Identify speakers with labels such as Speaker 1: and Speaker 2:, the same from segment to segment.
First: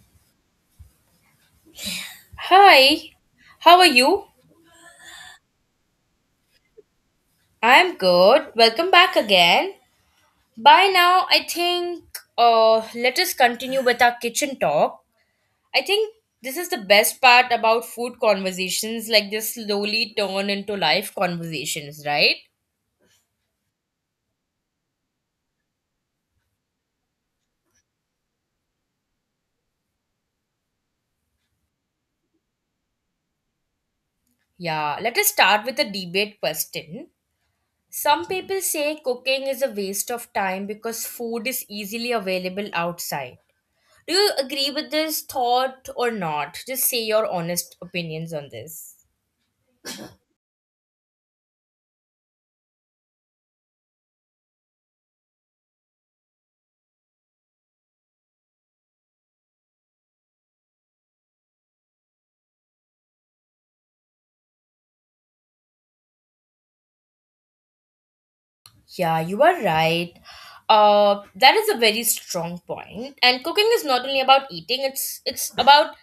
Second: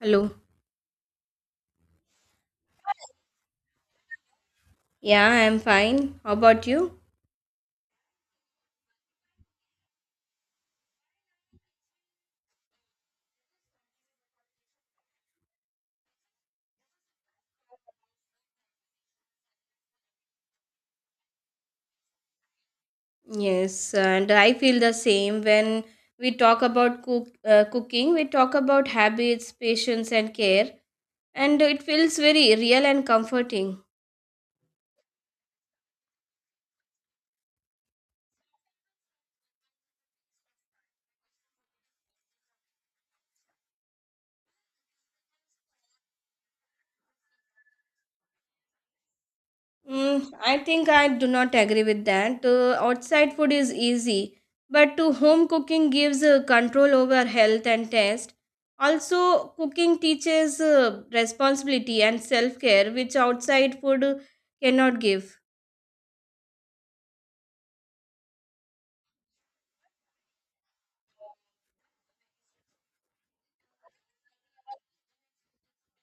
Speaker 1: Hello.
Speaker 2: Hi, how are you?
Speaker 1: Yeah, I'm fine. How about you?
Speaker 2: I'm good. Welcome back again. By now, I think let us continue with our kitchen talk. I think this is the best part about food conversations, like they slowly turn into life conversations, right?
Speaker 1: Yes, and I feel the same when we talk about cooking. We talk about habits, patience, and care, and it feels very real and comforting.
Speaker 2: Yeah, let us start with a debate question. Some people say cooking is a waste of time because food is easily available outside. Do you agree with this thought or not? Just say your honest opinions on this.
Speaker 1: I think I do not agree with that. Outside food is easy, but to home cooking gives control over health and taste. Also, cooking teaches responsibility and self care, which outside food cannot give.
Speaker 2: Yeah, you are right. That is a very strong point. And cooking is not only about eating, it's about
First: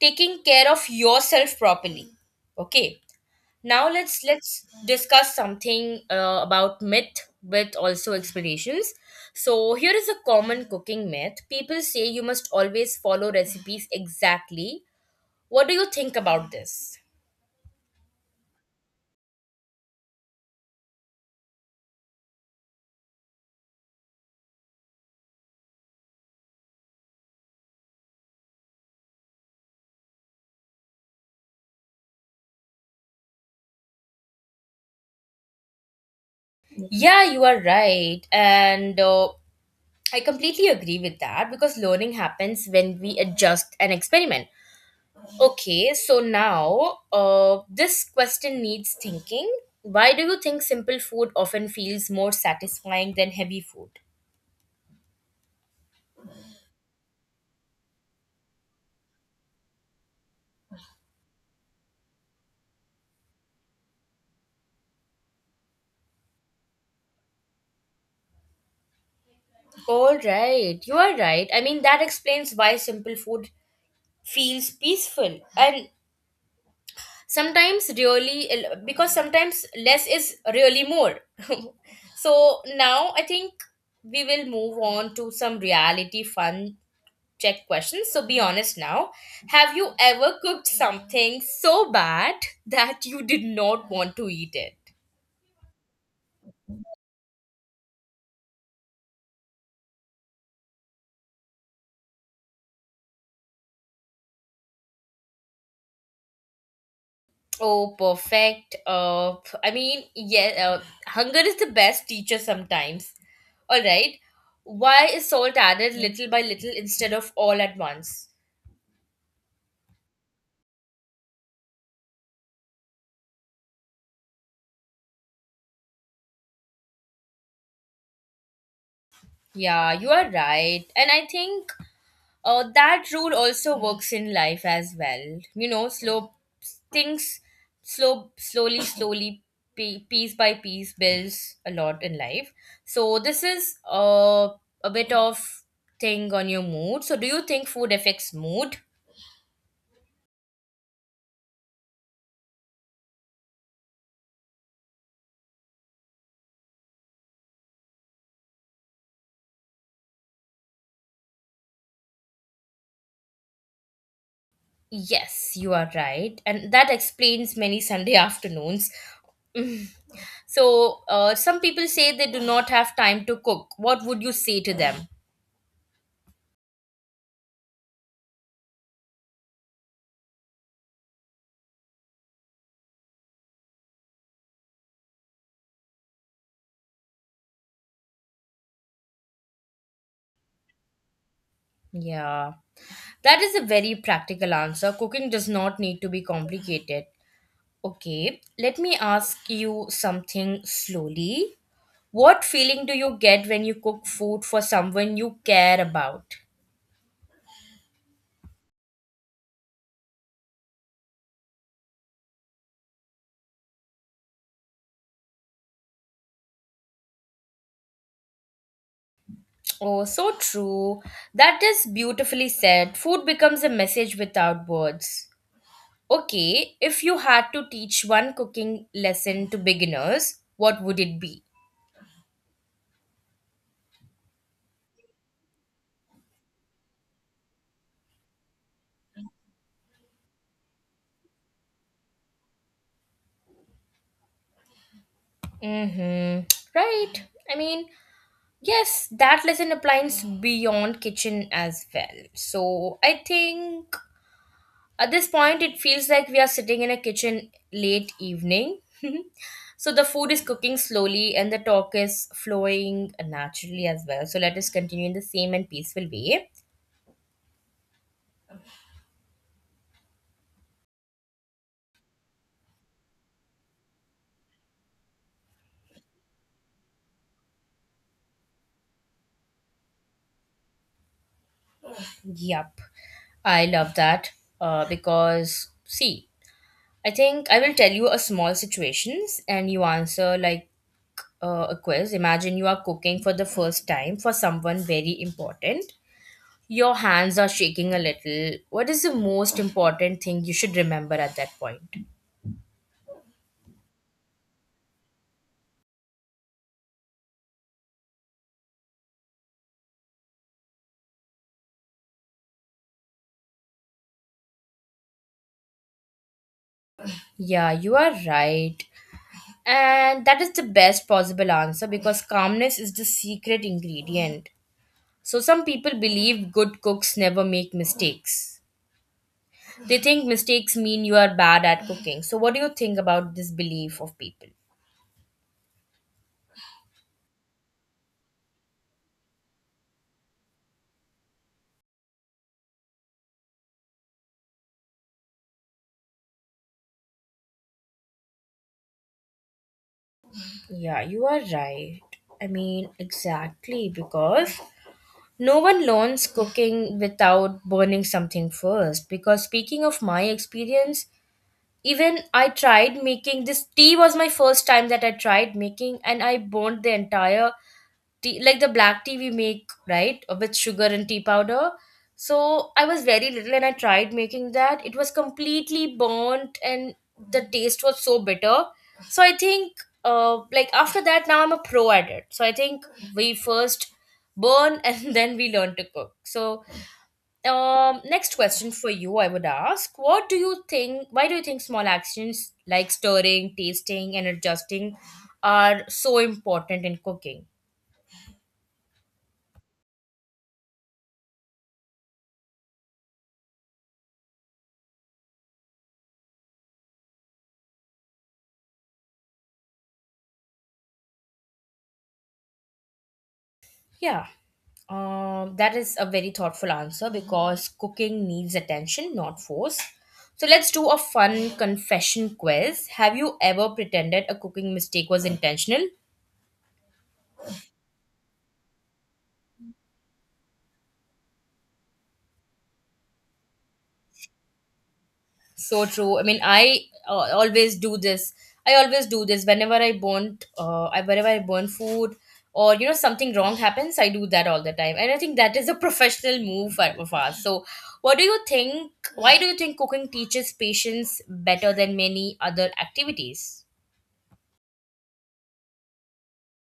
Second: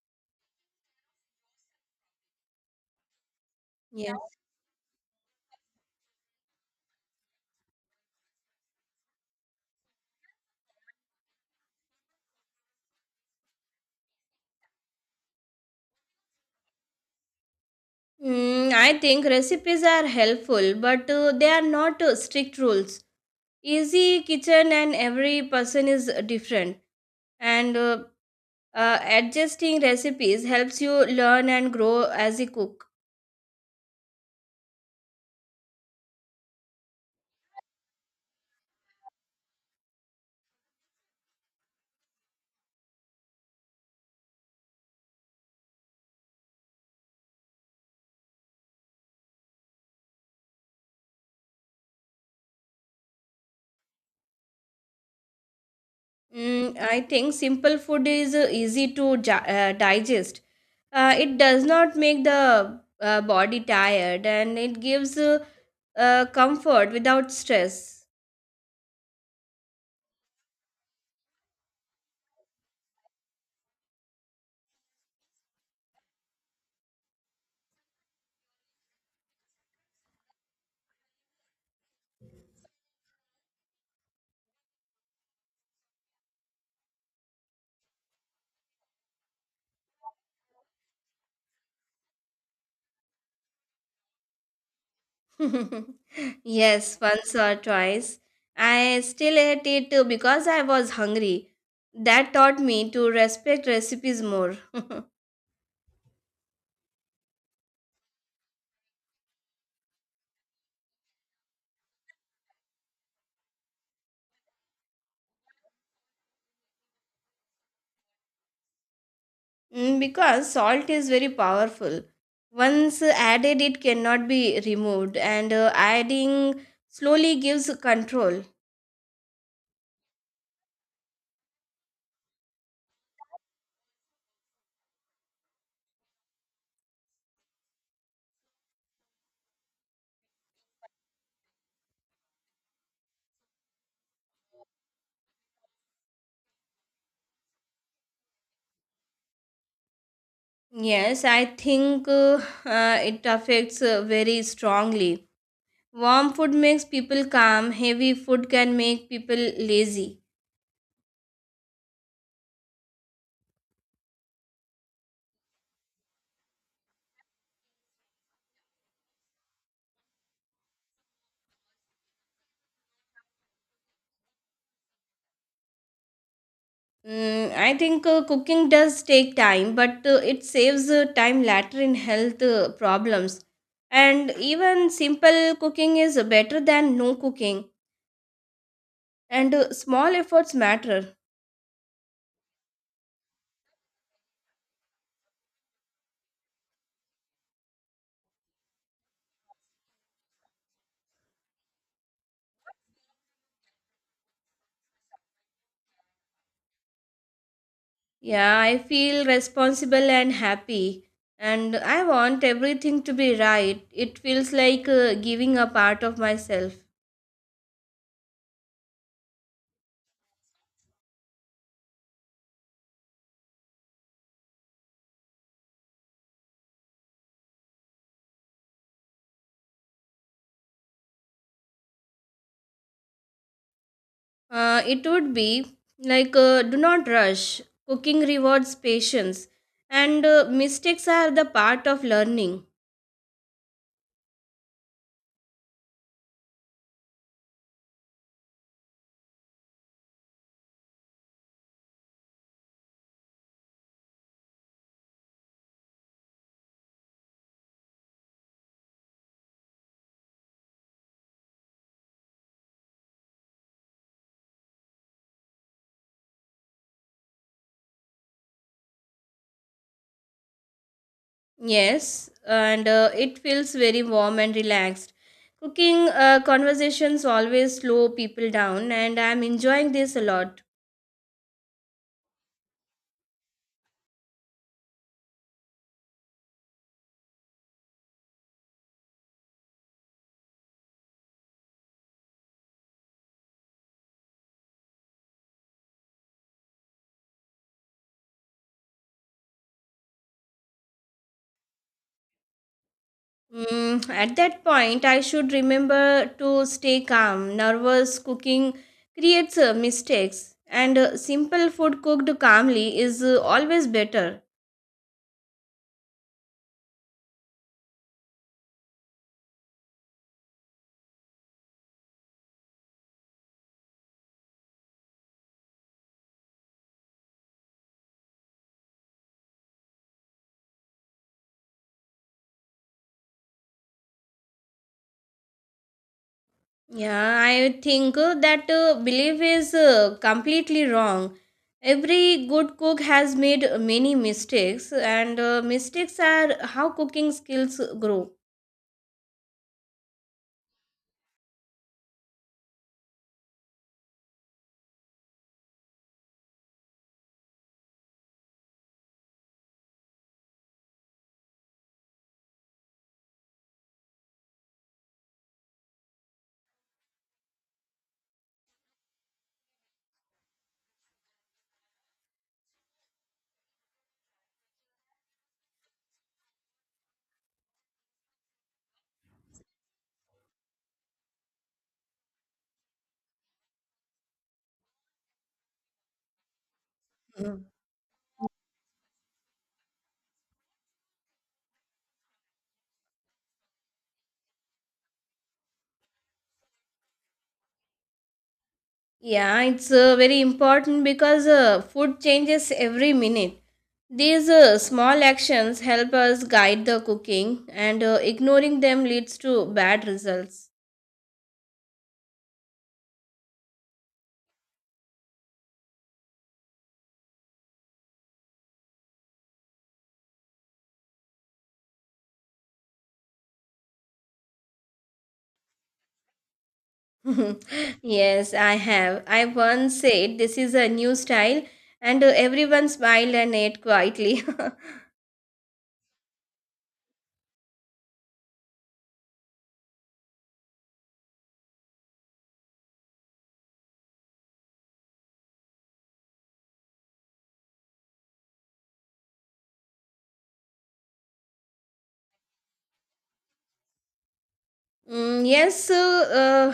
Speaker 2: taking care of yourself properly. Okay. Now
Speaker 1: Yeah.
Speaker 2: let's discuss something about myth with also explanations. So here is a common cooking myth. People say you must always follow recipes exactly. What do you think about this?
Speaker 1: I think recipes are helpful, but they are not strict rules. Easy kitchen and every person is different, and adjusting recipes helps you learn and grow as a cook.
Speaker 2: Yeah, you are right. And I completely agree with that because learning happens when we adjust an experiment. Okay, so now this question needs thinking. Why do you think simple food often feels more satisfying than heavy food?
Speaker 1: I think simple food is easy to digest. It does not make the body tired, and it gives comfort without stress.
Speaker 2: All right, you are right. I mean, that explains why simple food feels peaceful. And sometimes really because sometimes less is really more. So now I think we will move on to some reality fun check questions, so be honest now. Have you ever cooked something so bad that you did not want to eat it?
Speaker 1: Yes, once or twice. I still ate it because I was hungry. That taught me to respect recipes more.
Speaker 2: Oh, perfect. I mean, yeah, hunger is the best teacher sometimes. All right, why is salt added little by little instead of all at once?
Speaker 1: Because salt is very powerful. Once added, it cannot be removed, and adding slowly gives control.
Speaker 2: Yeah, you are right. And I think that rule also works in life as well. You know, slow things, slow, slowly, slowly, piece by piece builds a lot in life. So this is a bit of thing on your mood. So do you think food affects mood?
Speaker 1: Yes, I think it affects very strongly. Warm food makes people calm, heavy food can make people lazy.
Speaker 2: Yes, you are right. And that explains many Sunday afternoons. So some people say they do not have time to cook. What would you say to them?
Speaker 1: I think cooking does take time, but it saves time later in health problems. And even simple cooking is better than no cooking. And small efforts matter.
Speaker 2: Yeah. That is a very practical answer. Cooking does not need to be complicated. Okay, let me ask you something slowly. What feeling do you get when you cook food for someone you care about?
Speaker 1: Yeah, I feel responsible and happy. And I want everything to be right. It feels like giving a part of myself.
Speaker 2: Oh, so true. That is beautifully said. Food becomes a message without words. Okay, if you had to teach one cooking lesson to beginners, what would it be?
Speaker 1: It would be like do not rush. Cooking rewards patience, and mistakes are the part of learning.
Speaker 2: Mm-hmm. Right. I mean, yes, that lesson applies beyond kitchen as well. So I think at this point it feels like we are sitting in a kitchen late evening. So the food is cooking slowly and the talk is flowing naturally as well. So let us continue in the same and peaceful way.
Speaker 1: Yes, and it feels very warm and relaxed. Cooking conversations always slow people down, and I'm enjoying this a lot.
Speaker 2: Yup. I love that because see, I think I will tell you a small situations and you answer like a quiz. Imagine you are cooking for the first time for someone very important. Your hands are shaking a little. What is the most important thing you should remember at that point?
Speaker 1: At that point, I should remember to stay calm. Nervous cooking creates mistakes, and simple food cooked calmly is always better.
Speaker 2: Yeah, you are right. And that is the best possible answer because calmness is the secret ingredient. So, some people believe good cooks never make mistakes. They think mistakes mean you are bad at cooking. So, what do you think about this belief of people?
Speaker 1: Yeah, I think that belief is completely wrong. Every good cook has made many mistakes, and mistakes are how cooking skills grow.
Speaker 2: Yeah, you are right. I mean, exactly because no one learns cooking without burning something first. Because speaking of my experience, even I tried making this tea was my first time that I tried making, and I burned the entire tea, like the black tea we make, right, with sugar and tea powder. So I was very little and I tried making that. It was completely burnt and the taste was so bitter. So I think, like after that, now I'm a pro at it. So I think we first burn and then we learn to cook. So
Speaker 1: Mm.
Speaker 2: next question for you, I would ask: what do you think? Why do you think small actions like stirring, tasting, and adjusting are so important in cooking?
Speaker 1: Yeah, it's very important because food changes every minute. These small actions help us guide the cooking, and ignoring them leads to bad results.
Speaker 2: Yeah, that is a very thoughtful answer because cooking needs attention, not force. So let's do a fun confession quiz. Have you ever pretended a cooking mistake was intentional?
Speaker 1: Yes, I have. I once said this is a new style, and everyone smiled and ate quietly.
Speaker 2: So true. I mean, I always do this. I always do this whenever I burn, whenever I burn food or you know something wrong happens. I do that all the time, and I think that is a professional move of ours. So, what do you think? Why do you think cooking teaches patience better than many other activities?
Speaker 1: Yes, uh,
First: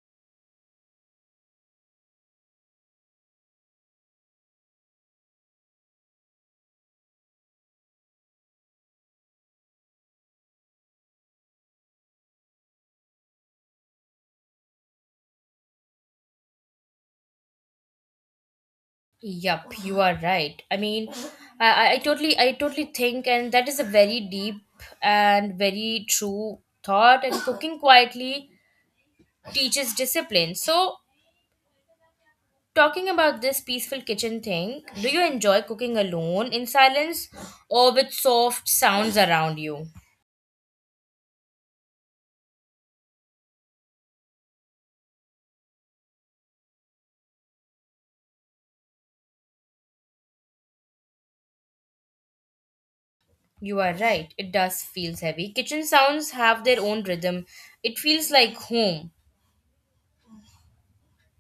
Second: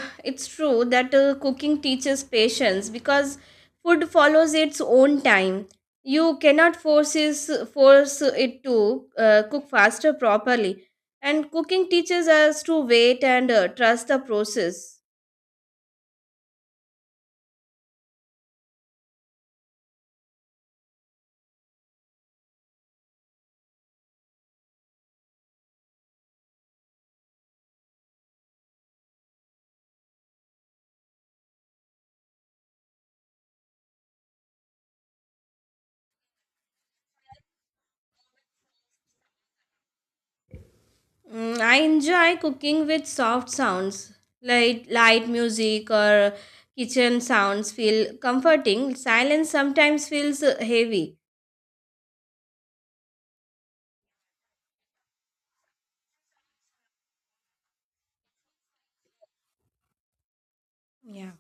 Speaker 1: uh, it's true that cooking teaches patience because food follows its own time. You cannot force it to cook faster properly, and cooking teaches us to wait and trust the process.
Speaker 2: Yup, you are right. I mean, I totally, I totally think, and that is a very deep and very true thought. And cooking quietly teaches discipline. So talking about this peaceful kitchen thing, do you enjoy cooking alone in silence or with soft sounds around you?
Speaker 1: I enjoy cooking with soft sounds like light music or kitchen sounds feel comforting. Silence sometimes feels heavy.
Speaker 2: You are right, it does feels heavy. Kitchen sounds have their own rhythm. It feels like home.
Speaker 1: Yeah.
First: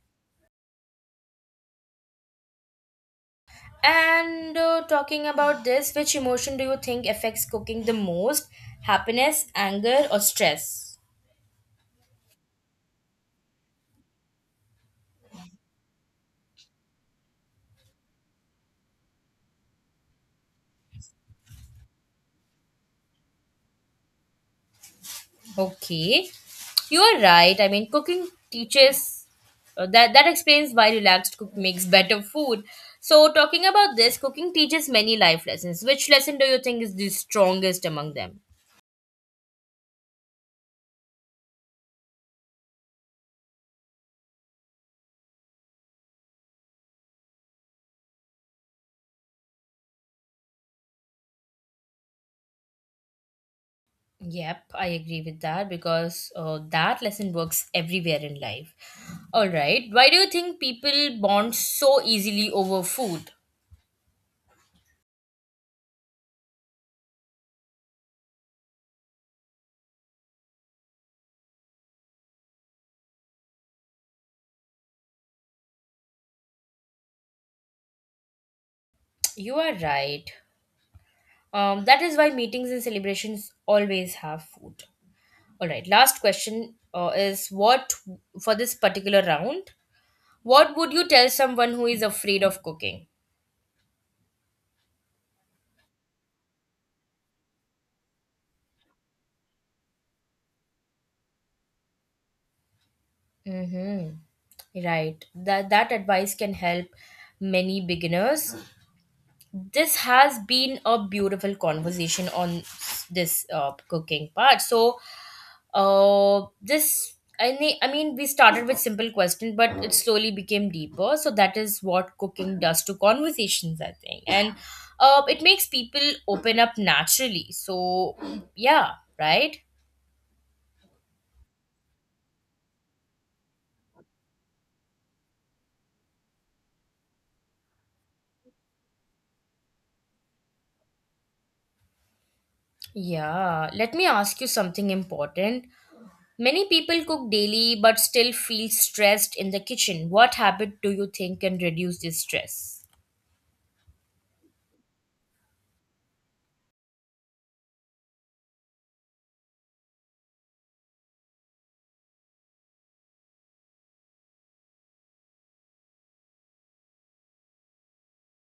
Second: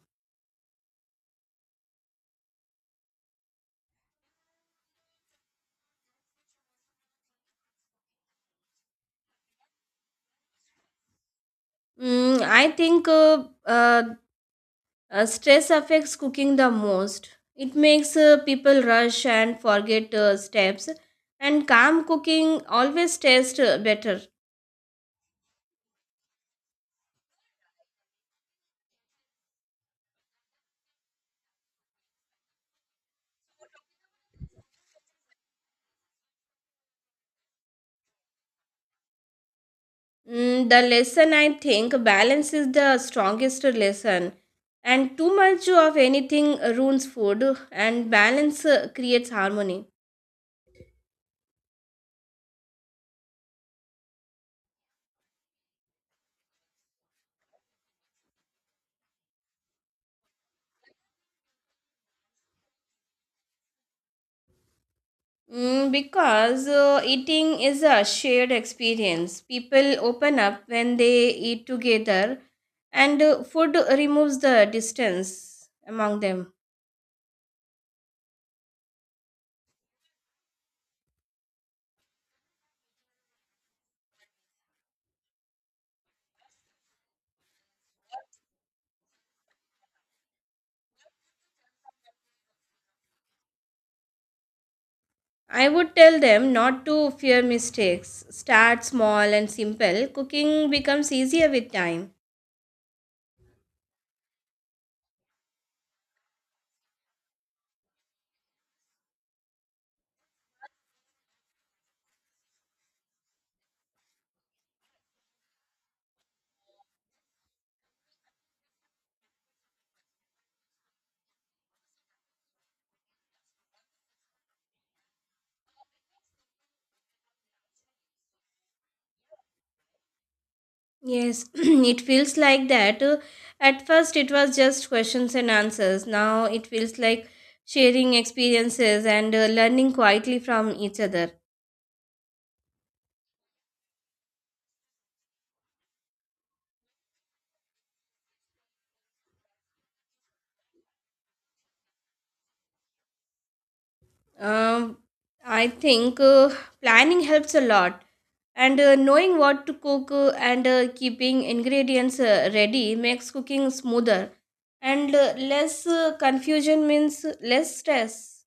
Speaker 2: And talking about this, which emotion do you think affects cooking the most? Happiness, anger, or stress?
Speaker 1: I think stress affects cooking the most. It makes people rush and forget steps, and calm cooking always tastes better.
Speaker 2: Okay. You are right. I mean, cooking teaches that explains why relaxed cook makes better food. So, talking about this, cooking teaches many life lessons. Which lesson do you think is the strongest among them?
Speaker 1: The lesson, I think, balance is the strongest lesson, and too much of anything ruins food, and balance creates harmony.
Speaker 2: Yep, I agree with that because that lesson works everywhere in life. All right. Why do you think people bond so easily over food?
Speaker 1: Because eating is a shared experience. People open up when they eat together, and food removes the distance among them.
Speaker 2: You are right. That is why meetings and celebrations always have food. All right, last question is what for this particular round? What would you tell someone who is afraid of cooking?
Speaker 1: I would tell them not to fear mistakes. Start small and simple. Cooking becomes easier with time.
Speaker 2: Mm-hmm. Right. That advice can help many beginners. This has been a beautiful conversation on this cooking part. So this I mean we started with simple question but it slowly became deeper, so that is what cooking does to conversations I think. And it makes people open up naturally, so yeah, right.
Speaker 1: Yes, it feels like that. At first, it was just questions and answers. Now it feels like sharing experiences and learning quietly from each other.
Speaker 2: Yeah, let me ask you something important. Many people cook daily but still feel stressed in the kitchen. What habit do you think can reduce this stress?
Speaker 1: Um, I think planning helps a lot, and knowing what to cook and keeping ingredients ready makes cooking smoother and less confusion means less stress.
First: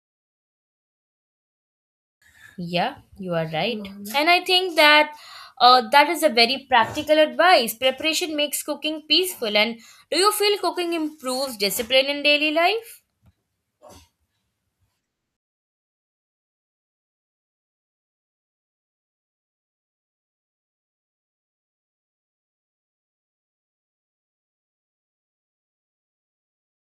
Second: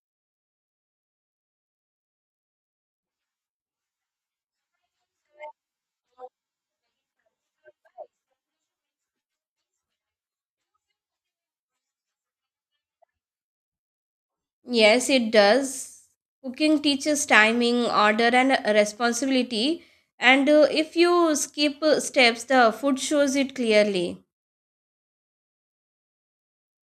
Speaker 2: Yeah, you are right. And I think that that is a very practical advice. Preparation makes cooking peaceful. And do you feel cooking improves discipline in daily life?
Speaker 1: Yes, it does. Cooking teaches timing, order, and responsibility. And if you skip steps, the food shows it clearly.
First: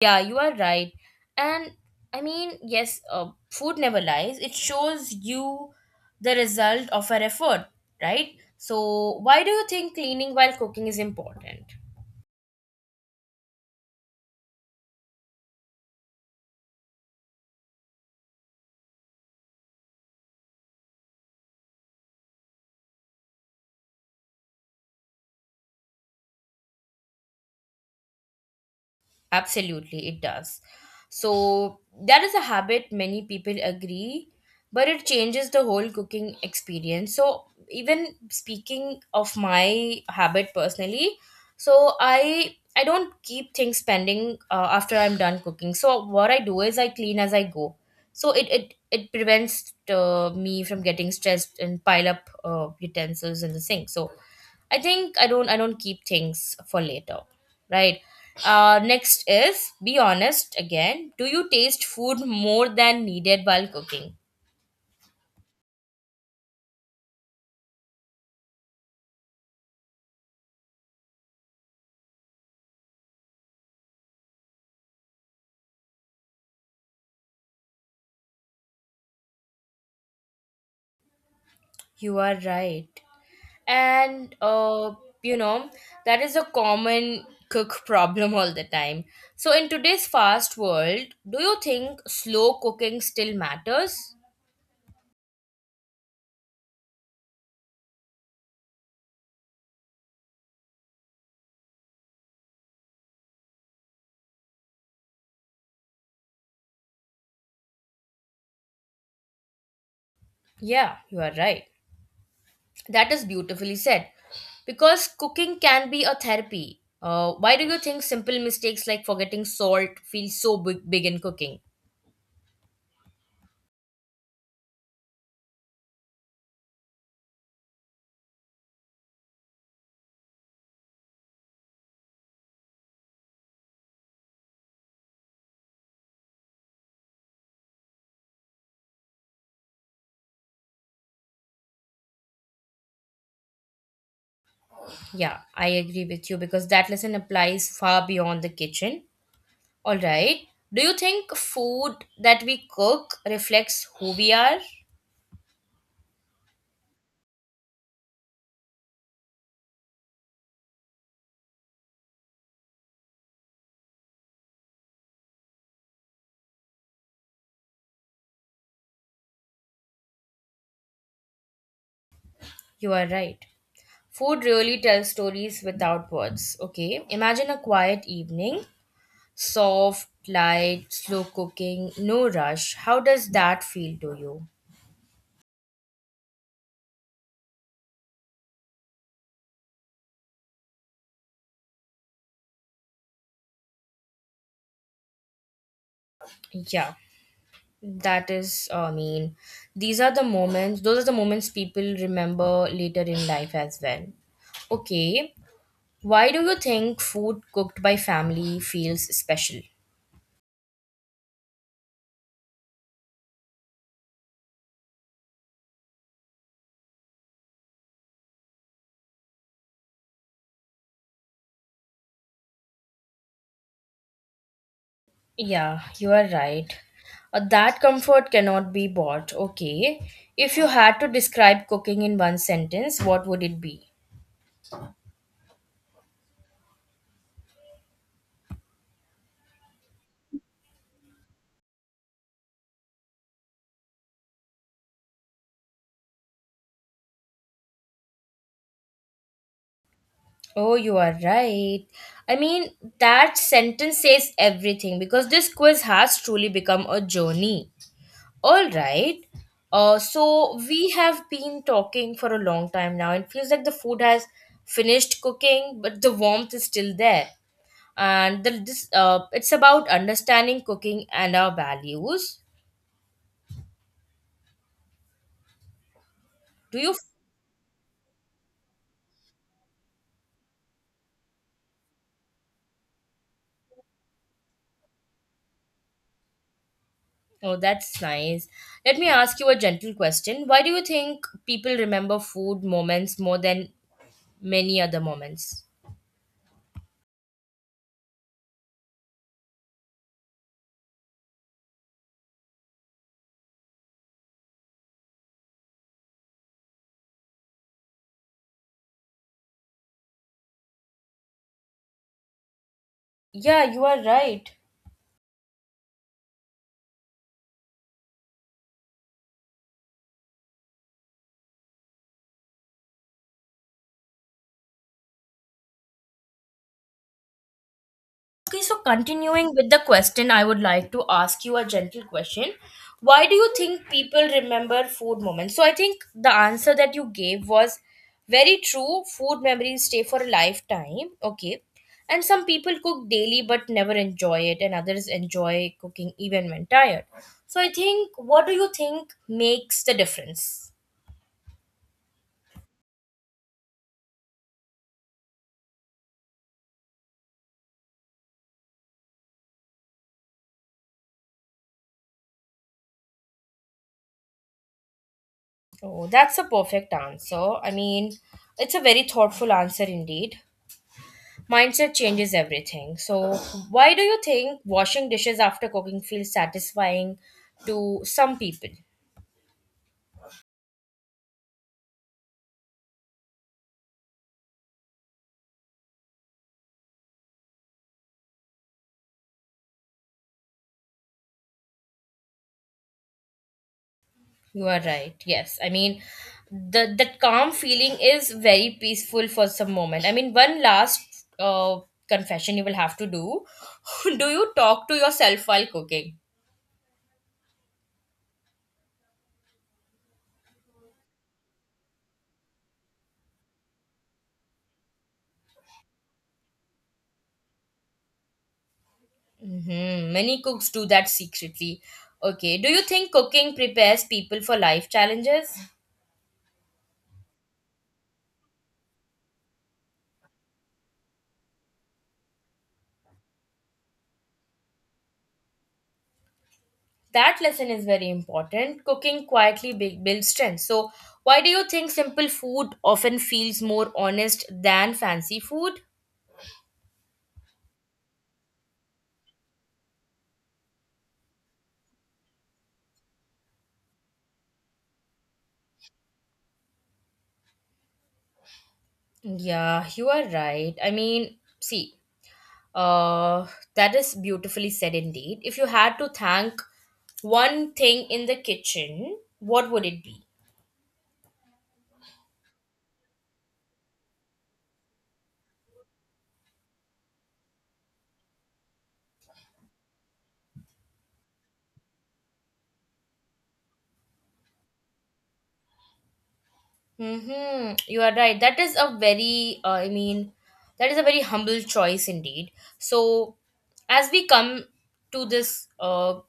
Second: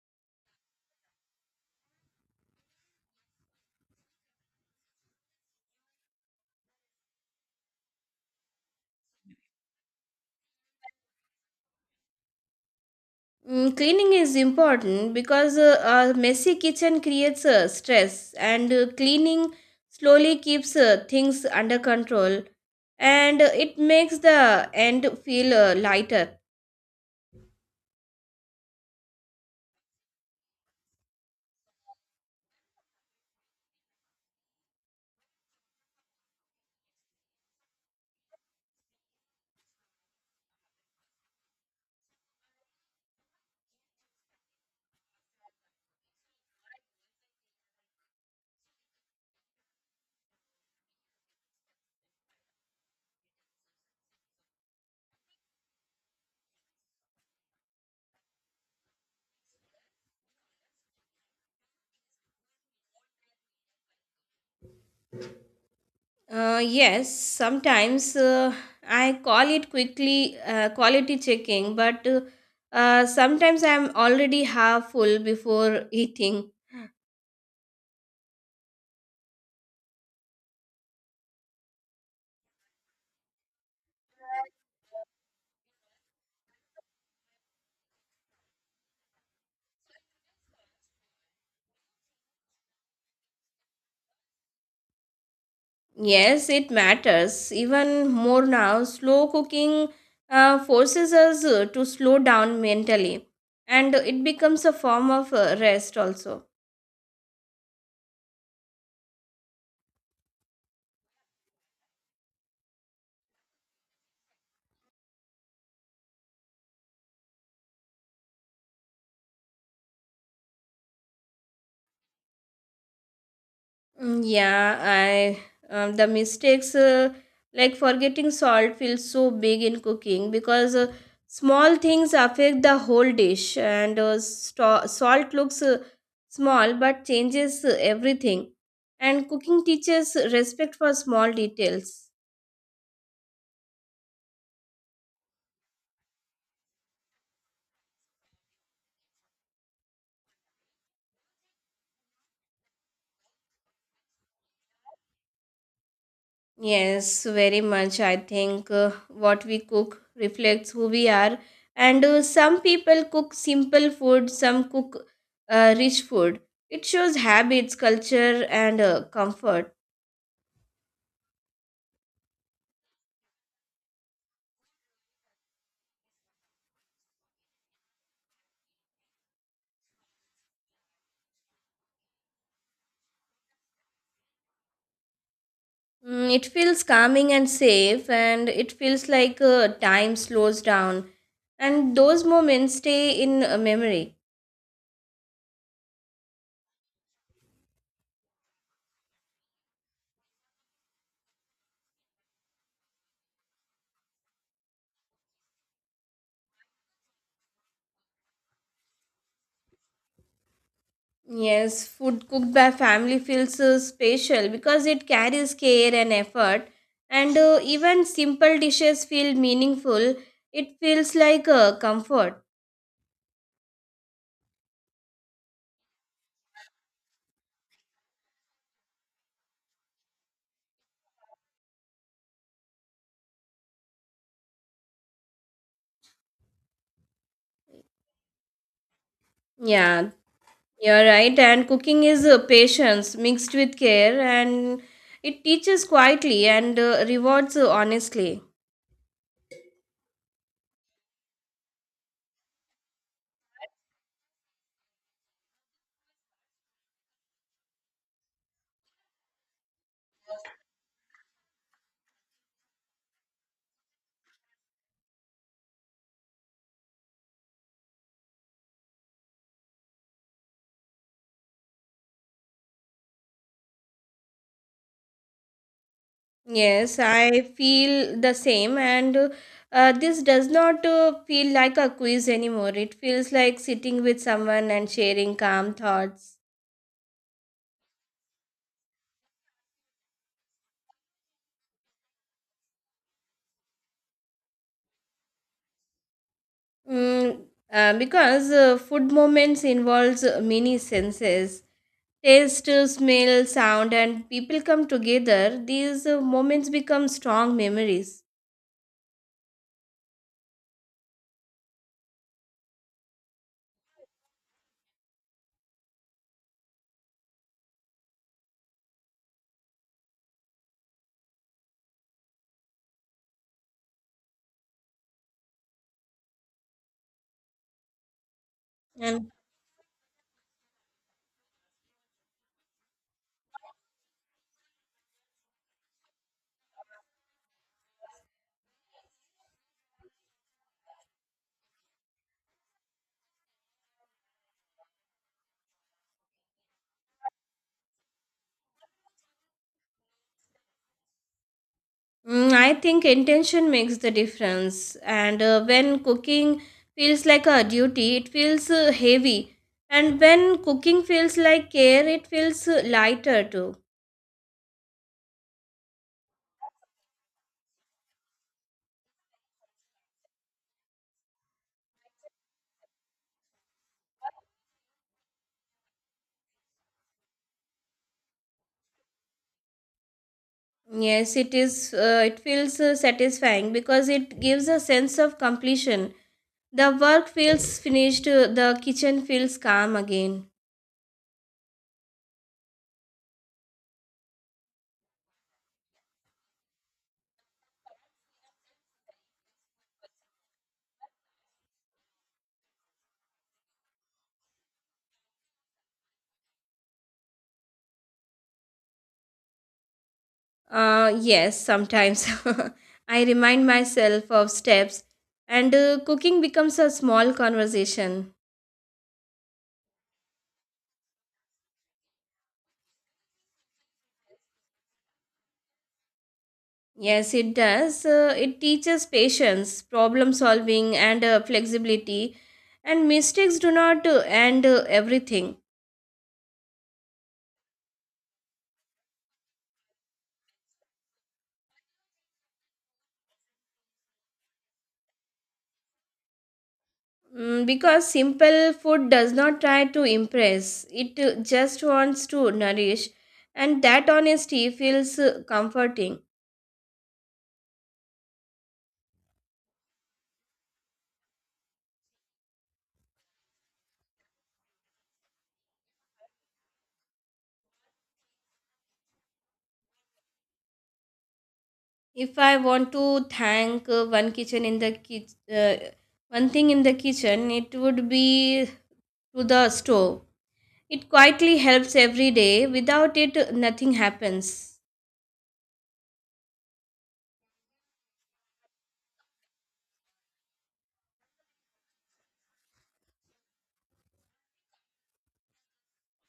Speaker 2: Yeah, you are right. And I mean, yes, food never lies. It shows you the result of our effort, right? So, why do you think cleaning while cooking is important?
Speaker 1: Cleaning is important because a messy kitchen creates stress, and cleaning slowly keeps things under control and it makes the end feel lighter.
Speaker 2: Absolutely, it does. So, that is a habit many people agree, but it changes the whole cooking experience. So, even speaking of my habit personally, so I don't keep things pending after I'm done cooking. So, what I do is I clean as I go, so it prevents me from getting stressed and pile up utensils in the sink. So I think I don't keep things for later, right. Next is, be honest again, do you taste food more than needed while cooking?
Speaker 1: Yes, sometimes I call it quickly quality checking, but sometimes I'm already half full before eating.
Speaker 2: You are right. And you know that is a common cook problem all the time. So in today's fast world, do you think slow cooking still matters?
Speaker 1: Yes, it matters even more now. Slow cooking forces us to slow down mentally, and it becomes a form of rest also.
Speaker 2: Yeah, you are right. That is beautifully said. Because cooking can be a therapy. Why do you think simple mistakes like forgetting salt feel so big, big in cooking?
Speaker 1: Yeah, I the mistakes like forgetting salt feels so big in cooking because small things affect the whole dish, and salt looks small but changes everything. And cooking teaches respect for small details.
Speaker 2: Yeah, I agree with you because that lesson applies far beyond the kitchen. All right. Do you think food that we cook reflects who we are?
Speaker 1: Yes, very much. I think what we cook reflects who we are. And some people cook simple food, some cook rich food. It shows habits, culture, and comfort.
Speaker 2: You are right. Food really tells stories without words. Okay. Imagine a quiet evening, soft, light, slow cooking, no rush. How does that feel to you?
Speaker 1: It feels calming and safe, and it feels like time slows down. And those moments stay in memory.
Speaker 2: Yeah. That is, I mean, these are the moments, those are the moments people remember later in life as well. Okay, why do you think food cooked by family feels special?
Speaker 1: Yes, food cooked by family feels special because it carries care and effort, and even simple dishes feel meaningful. It feels like comfort.
Speaker 2: Yeah, you are right. That comfort cannot be bought. Okay, if you had to describe cooking in one sentence, what would it be?
Speaker 1: Yeah, you're right. And cooking is patience mixed with care, and it teaches quietly and rewards honestly.
Speaker 2: Oh, you are right. I mean, that sentence says everything because this quiz has truly become a journey. All right. So we have been talking for a long time now. It feels like the food has finished cooking, but the warmth is still there. And the, this it's about understanding cooking and our values. Do you?
Speaker 1: Yes, I feel the same, and this does not feel like a quiz anymore. It feels like sitting with someone and sharing calm thoughts.
Speaker 2: Oh, that's nice. Let me ask you a gentle question. Why do you think people remember food moments more than many other moments?
Speaker 1: Mm, because food moments involves many senses: taste, smell, sound, and people come together. These moments become strong memories.
Speaker 2: Yeah, you are right. Okay, so
Speaker 1: And
Speaker 2: continuing with the question, I would like to ask you a gentle question. Why do you think people remember food moments? So I think the answer that you gave was very true. Food memories stay for a lifetime. Okay. And some people cook daily but never enjoy it, and others enjoy cooking even when tired. So I think, what do you think makes the difference?
Speaker 1: I think intention makes the difference. And when cooking feels like a duty, it feels heavy. And when cooking feels like care, it feels lighter too.
Speaker 2: Oh, that's a perfect answer. I mean, it's a very thoughtful answer indeed. Mindset changes everything. So, why do you think washing dishes after cooking feels satisfying to some people?
Speaker 1: Yes, it is. It feels satisfying because it gives a sense of completion. The work feels finished. Uh, the kitchen feels calm again.
Speaker 2: You are right. Yes. I mean, the that calm feeling is very peaceful for some moment. I mean, one last confession you will have to do. Do you talk to yourself while cooking?
Speaker 1: Yes, sometimes I remind myself of steps, and cooking becomes a small conversation.
Speaker 2: Many cooks do that secretly. Okay. Do you think cooking prepares people for life challenges?
Speaker 1: Yes, it does. It teaches patience, problem solving, and flexibility. And mistakes do not end everything.
Speaker 2: That lesson is very important. Cooking quietly builds strength. So, why do you think simple food often feels more honest than fancy food?
Speaker 1: Because simple food does not try to impress, it just wants to nourish. And that honesty feels comforting.
Speaker 2: Yeah, you are right. I mean, see, uh, that is beautifully said indeed. If you had to thank one thing in the kitchen, what would it be?
Speaker 1: If I want to thank one kitchen in the kitchen, one thing in the kitchen, it would be to the stove. It quietly helps every day. Without it, nothing happens.
Speaker 2: Mm-hmm. You are right. That is a very, I mean, that is a very humble choice indeed. So, as we come to this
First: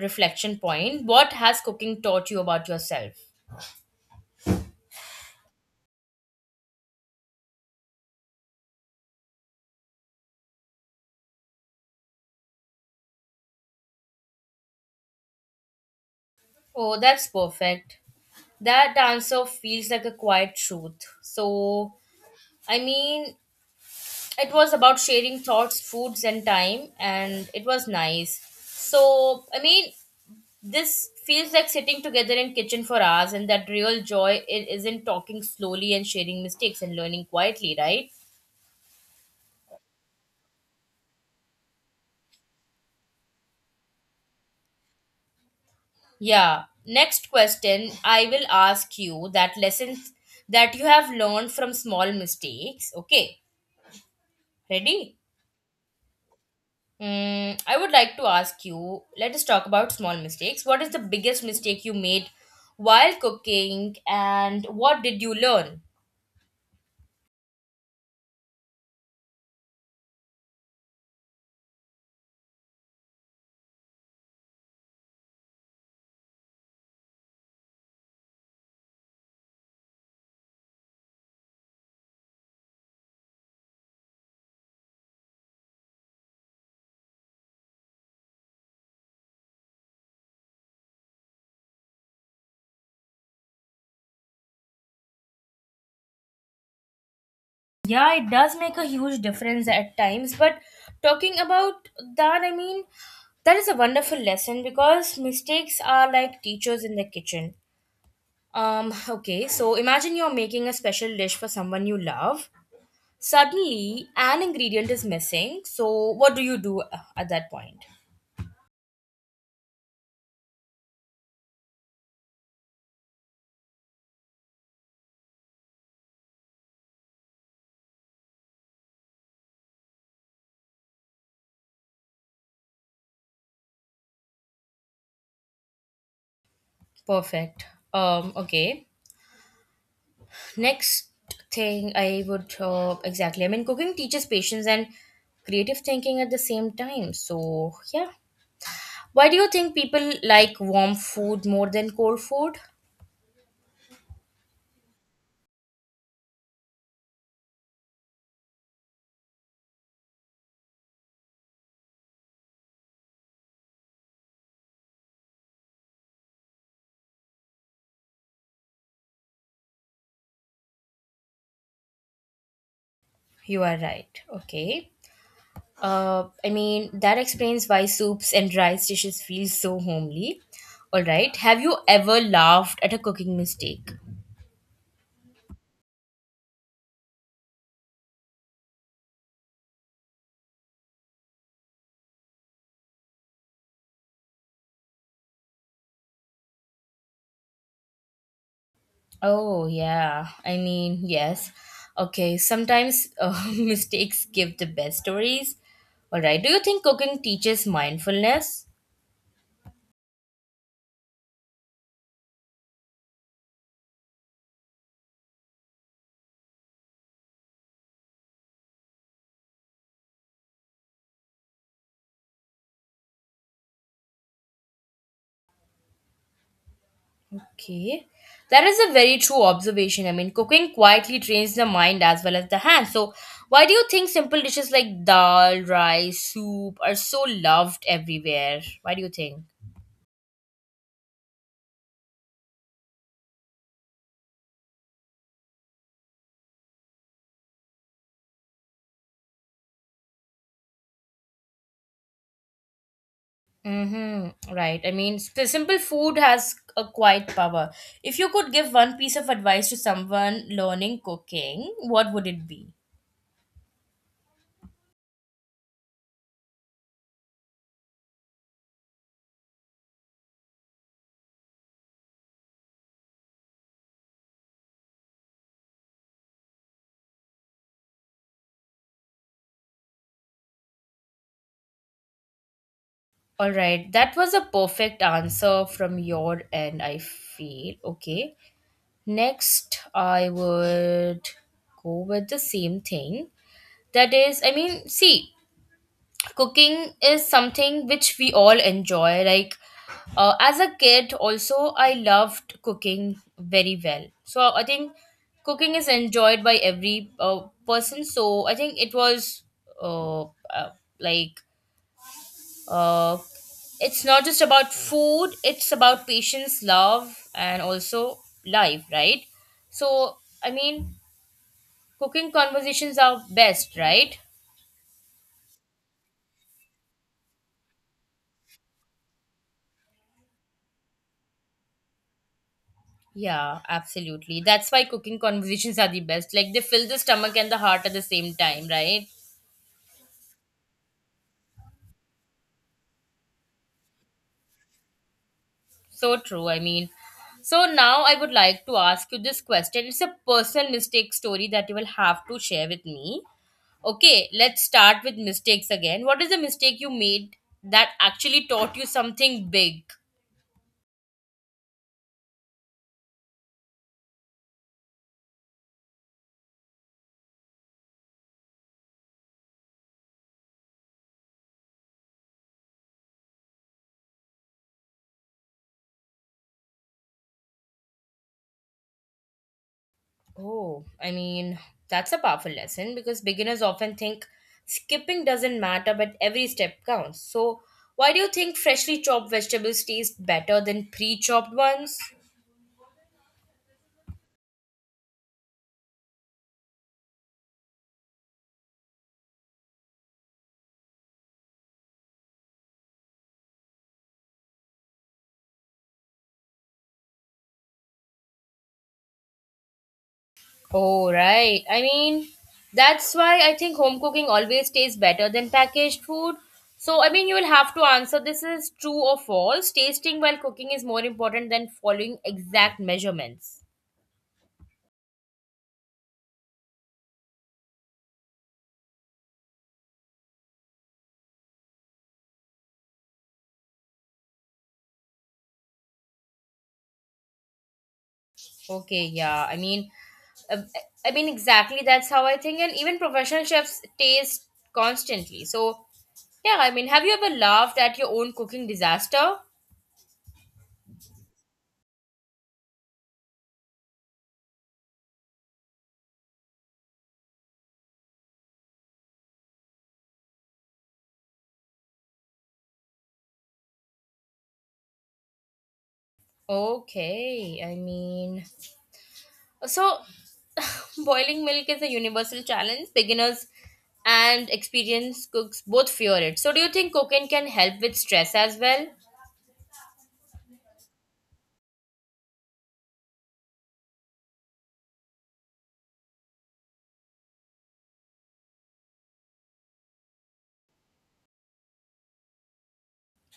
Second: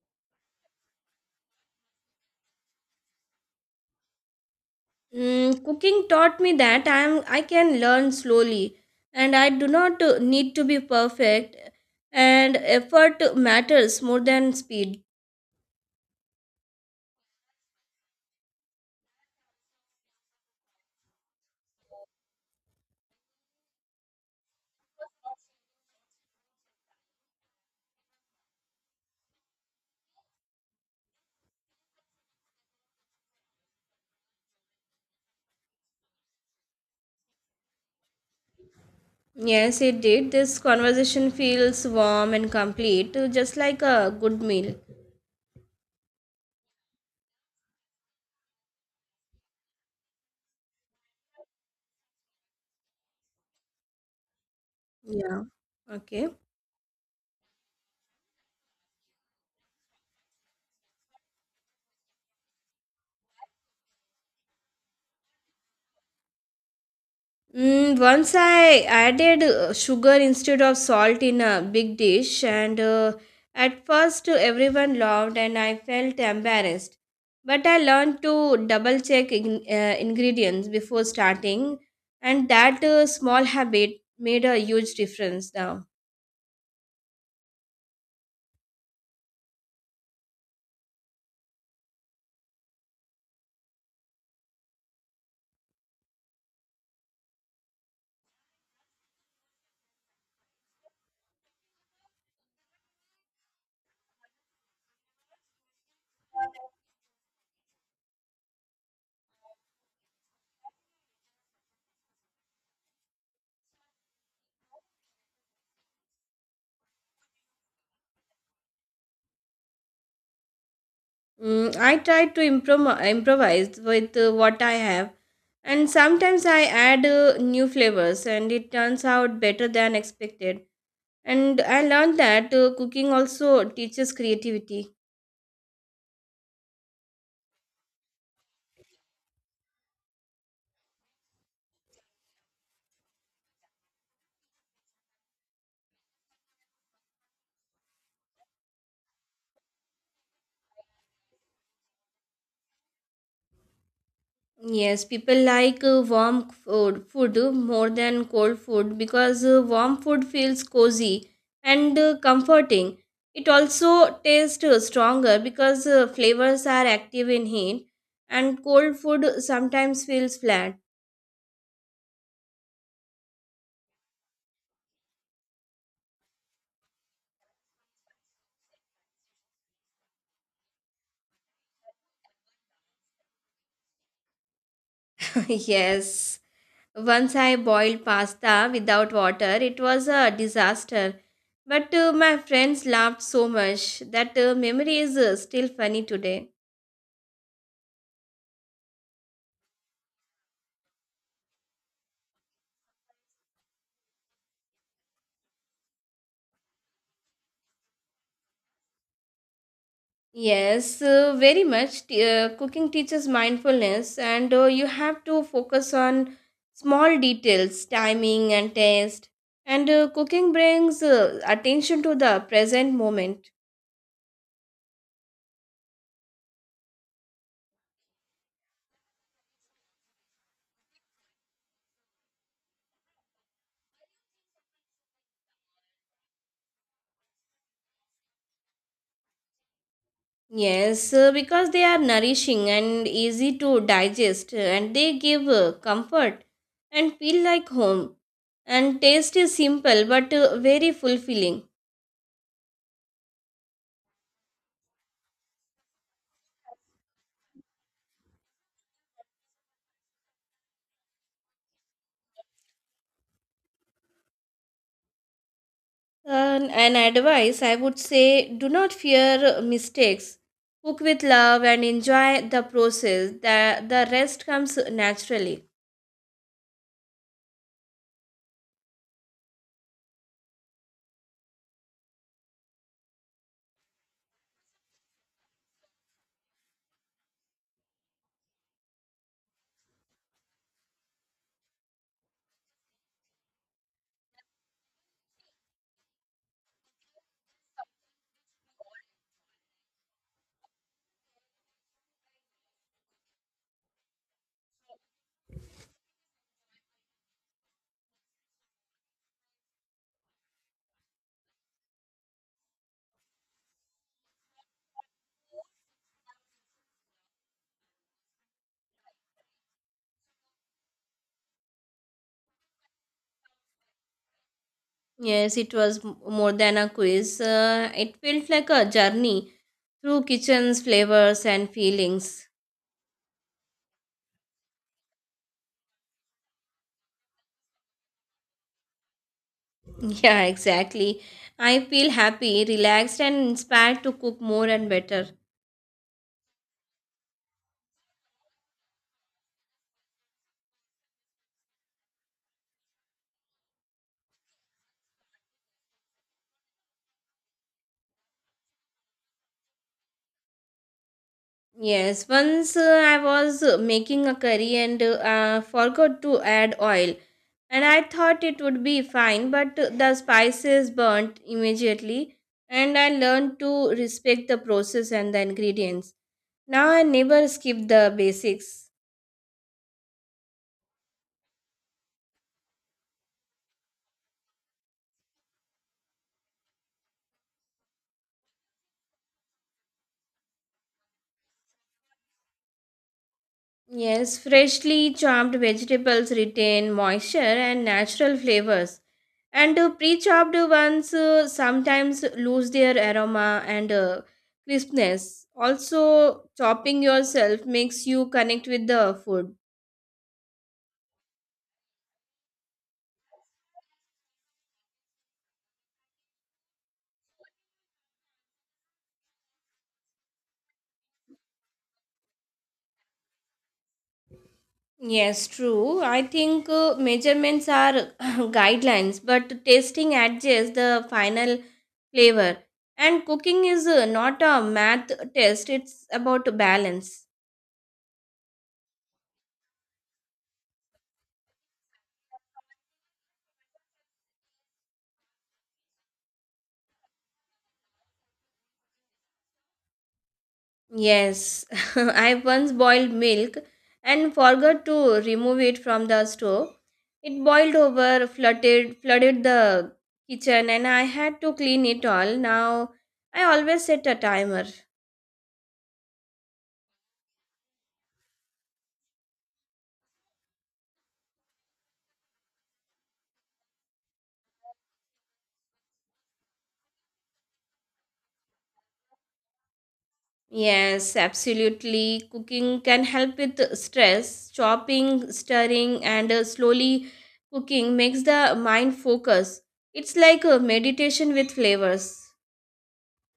Speaker 2: reflection point, what has cooking taught you about yourself?
Speaker 1: Cooking taught me that I can learn slowly and I do not need to be perfect and effort matters more than speed.
Speaker 2: Oh, that's perfect. That answer feels like a quiet truth. So, I mean, it was about sharing thoughts, foods, and time, and it was nice. So, I mean, this feels like sitting together in kitchen for hours and that real joy isn't talking slowly and sharing mistakes and learning quietly, right?
Speaker 1: Yes, it did. This conversation feels warm and complete, just like a good meal.
Speaker 2: Yeah. Next question, I will ask you that lessons that you have learned from small mistakes. Okay. Ready?
Speaker 1: Yeah. Okay.
Speaker 2: I would like to ask you, let us talk about small mistakes. What is the biggest mistake you made while cooking and what did you learn?
Speaker 1: Once I added sugar instead of salt in a big dish, and at first everyone laughed and I felt embarrassed. But I learned to double check in, ingredients before starting, and that small habit made a huge difference now.
Speaker 2: Yeah, it does make a huge difference at times, but talking about that, I mean, that is a wonderful lesson because mistakes are like teachers in the kitchen. Okay, so imagine you're making a special dish for someone you love. Suddenly, an ingredient is missing. So, what do you do at that point?
Speaker 1: I try to improvise with what I have, and sometimes I add new flavors, and it turns out better than expected. And I learned that cooking also teaches creativity.
Speaker 2: Perfect. Okay. Next thing I would exactly, I mean, cooking teaches patience and creative thinking at the same time. So, yeah. Why do you think people like warm food more than cold food?
Speaker 1: Yes, people like food more than cold food because warm food feels cozy and comforting. It also tastes stronger because flavors are active in heat, and cold food sometimes feels flat.
Speaker 2: You are right. Okay. I mean, that explains why soups and rice dishes feel so homely. All right. Have you ever laughed at a cooking mistake?
Speaker 1: Yes. Once I boiled pasta without water, it was a disaster. But my friends laughed so much that memory is still funny today.
Speaker 2: Oh, yeah. I mean, yes. Okay. Sometimes mistakes give the best stories. All right. Do you think cooking teaches mindfulness?
Speaker 1: Yes, very much. Cooking teaches mindfulness, and you have to focus on small details, timing, and taste. And cooking brings attention to the present moment.
Speaker 2: Okay. That is a very true observation. I mean, cooking quietly trains the mind as well as the hand. So, why do you think simple dishes like dal, rice, soup are so loved everywhere? Why do you think?
Speaker 1: Yes, because they are nourishing and easy to digest, and they give comfort and feel like home. And taste is simple but very fulfilling.
Speaker 2: Mm-hmm. Right. I mean, simple food has a quiet power. If you could give one piece of advice to someone learning cooking, what would it be?
Speaker 1: And an advice I would say do not fear mistakes. Cook with love and enjoy the process. The rest comes naturally.
Speaker 2: All right. That was a perfect answer from your end, I feel. Okay. Next, I would go with the same thing. That is, I mean, see, cooking is something which we all enjoy. Like, as a kid, also, I loved cooking very well. So, I think cooking is enjoyed by every person. So, I think it was uh, uh, like, uh, it's not just about food, it's about patience, love, and also life, right? So, I mean, cooking conversations are best, right?
Speaker 1: Yes, it was more than a quiz. It felt like a journey through kitchens, flavors, and feelings.
Speaker 2: Yeah, absolutely. That's why cooking conversations are the best. Like they fill the stomach and the heart at the same time, right?
Speaker 1: Yeah, exactly. I feel happy, relaxed, and inspired to cook more and better.
Speaker 2: So true. I mean, so now I would like to ask you this question. It's a personal mistake story that you will have to share with me. Okay, let's start with mistakes again. What is the mistake you made that actually taught you something big?
Speaker 1: Yes, once I was making a curry and forgot to add oil, and I thought it would be fine, but the spices burnt immediately, and I learned to respect the process and the ingredients. Now I never skip the basics.
Speaker 2: Oh, I mean, that's a powerful lesson because beginners often think skipping doesn't matter, but every step counts. So, why do you think freshly chopped vegetables taste better than pre chopped ones?
Speaker 1: Yes, freshly chopped vegetables retain moisture and natural flavors. And pre-chopped ones sometimes lose their aroma and crispness. Also, chopping yourself makes you connect with the food.
Speaker 2: Oh, right. I mean, that's why I think home cooking always tastes better than packaged food. So, I mean, you will have to answer this is true or false. Tasting while cooking is more important than following exact measurements.
Speaker 1: Yes, true. I think measurements are guidelines, but tasting adjusts the final flavor. And cooking is not a math test, it's about balance.
Speaker 2: Okay, yeah. I mean, uh, exactly. That's how I think, and even professional chefs taste constantly. So, yeah, I mean, have you ever laughed at your own cooking disaster?
Speaker 1: Yes, I once boiled milk and forgot to remove it from the stove. It boiled over, flooded the kitchen, and I had to clean it all. Now I always set a timer.
Speaker 2: Okay, I mean, so boiling milk is a universal challenge. Beginners and experienced cooks both fear it. So, do you think cooking can help with stress as well?
Speaker 1: Yes, absolutely. Cooking can help with stress. Chopping, stirring, and slowly cooking makes the mind focus. It's like a meditation with flavors.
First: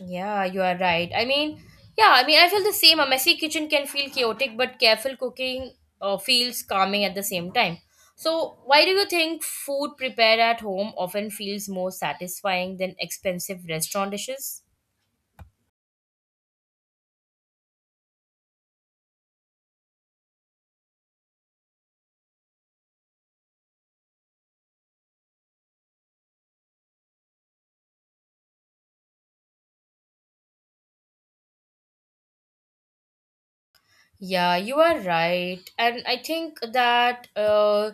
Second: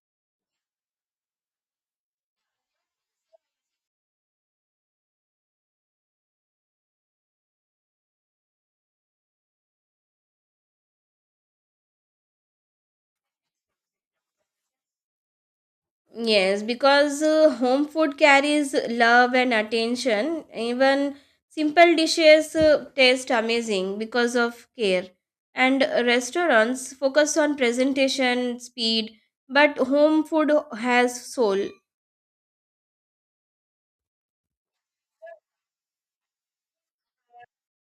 Speaker 2: Yeah, you are right. I mean, yeah, I mean, I feel the same. A messy kitchen can feel chaotic, but careful cooking feels calming at the same time. So, why do you think food prepared at home often feels more satisfying than expensive restaurant dishes?
Speaker 1: Yes, because home food carries love and attention. Even simple dishes taste amazing because of care. And restaurants focus on presentation, speed, but home food has soul.
Speaker 2: Yeah, you are right. And I think that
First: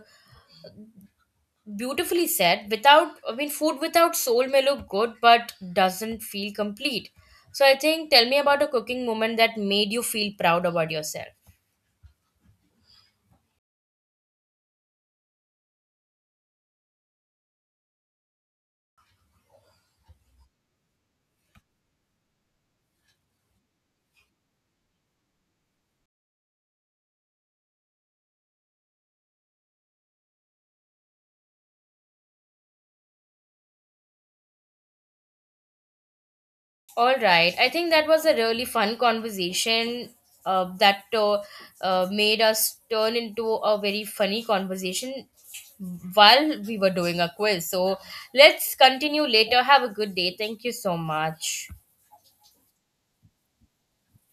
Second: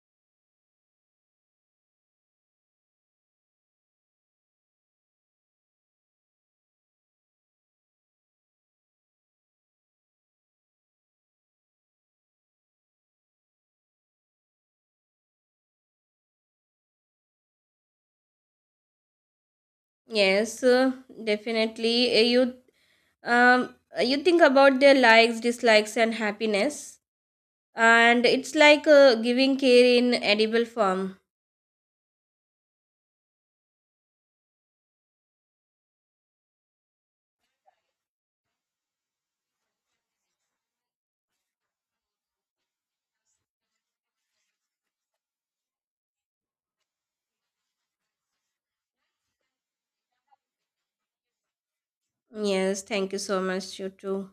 Speaker 2: beautifully said, without, I mean, food without soul may look good, but doesn't feel complete. So, I think, tell me about a cooking moment that made you feel proud about yourself.
Speaker 1: Yes, definitely. You think about their likes, dislikes, and happiness, and it's like giving care in edible form.
Speaker 2: All right. I think that was a really fun conversation that made us turn into a very funny conversation while we were doing a quiz. So let's continue later. Have a good day. Thank you so much.
Speaker 1: Yes, thank you so much. You too.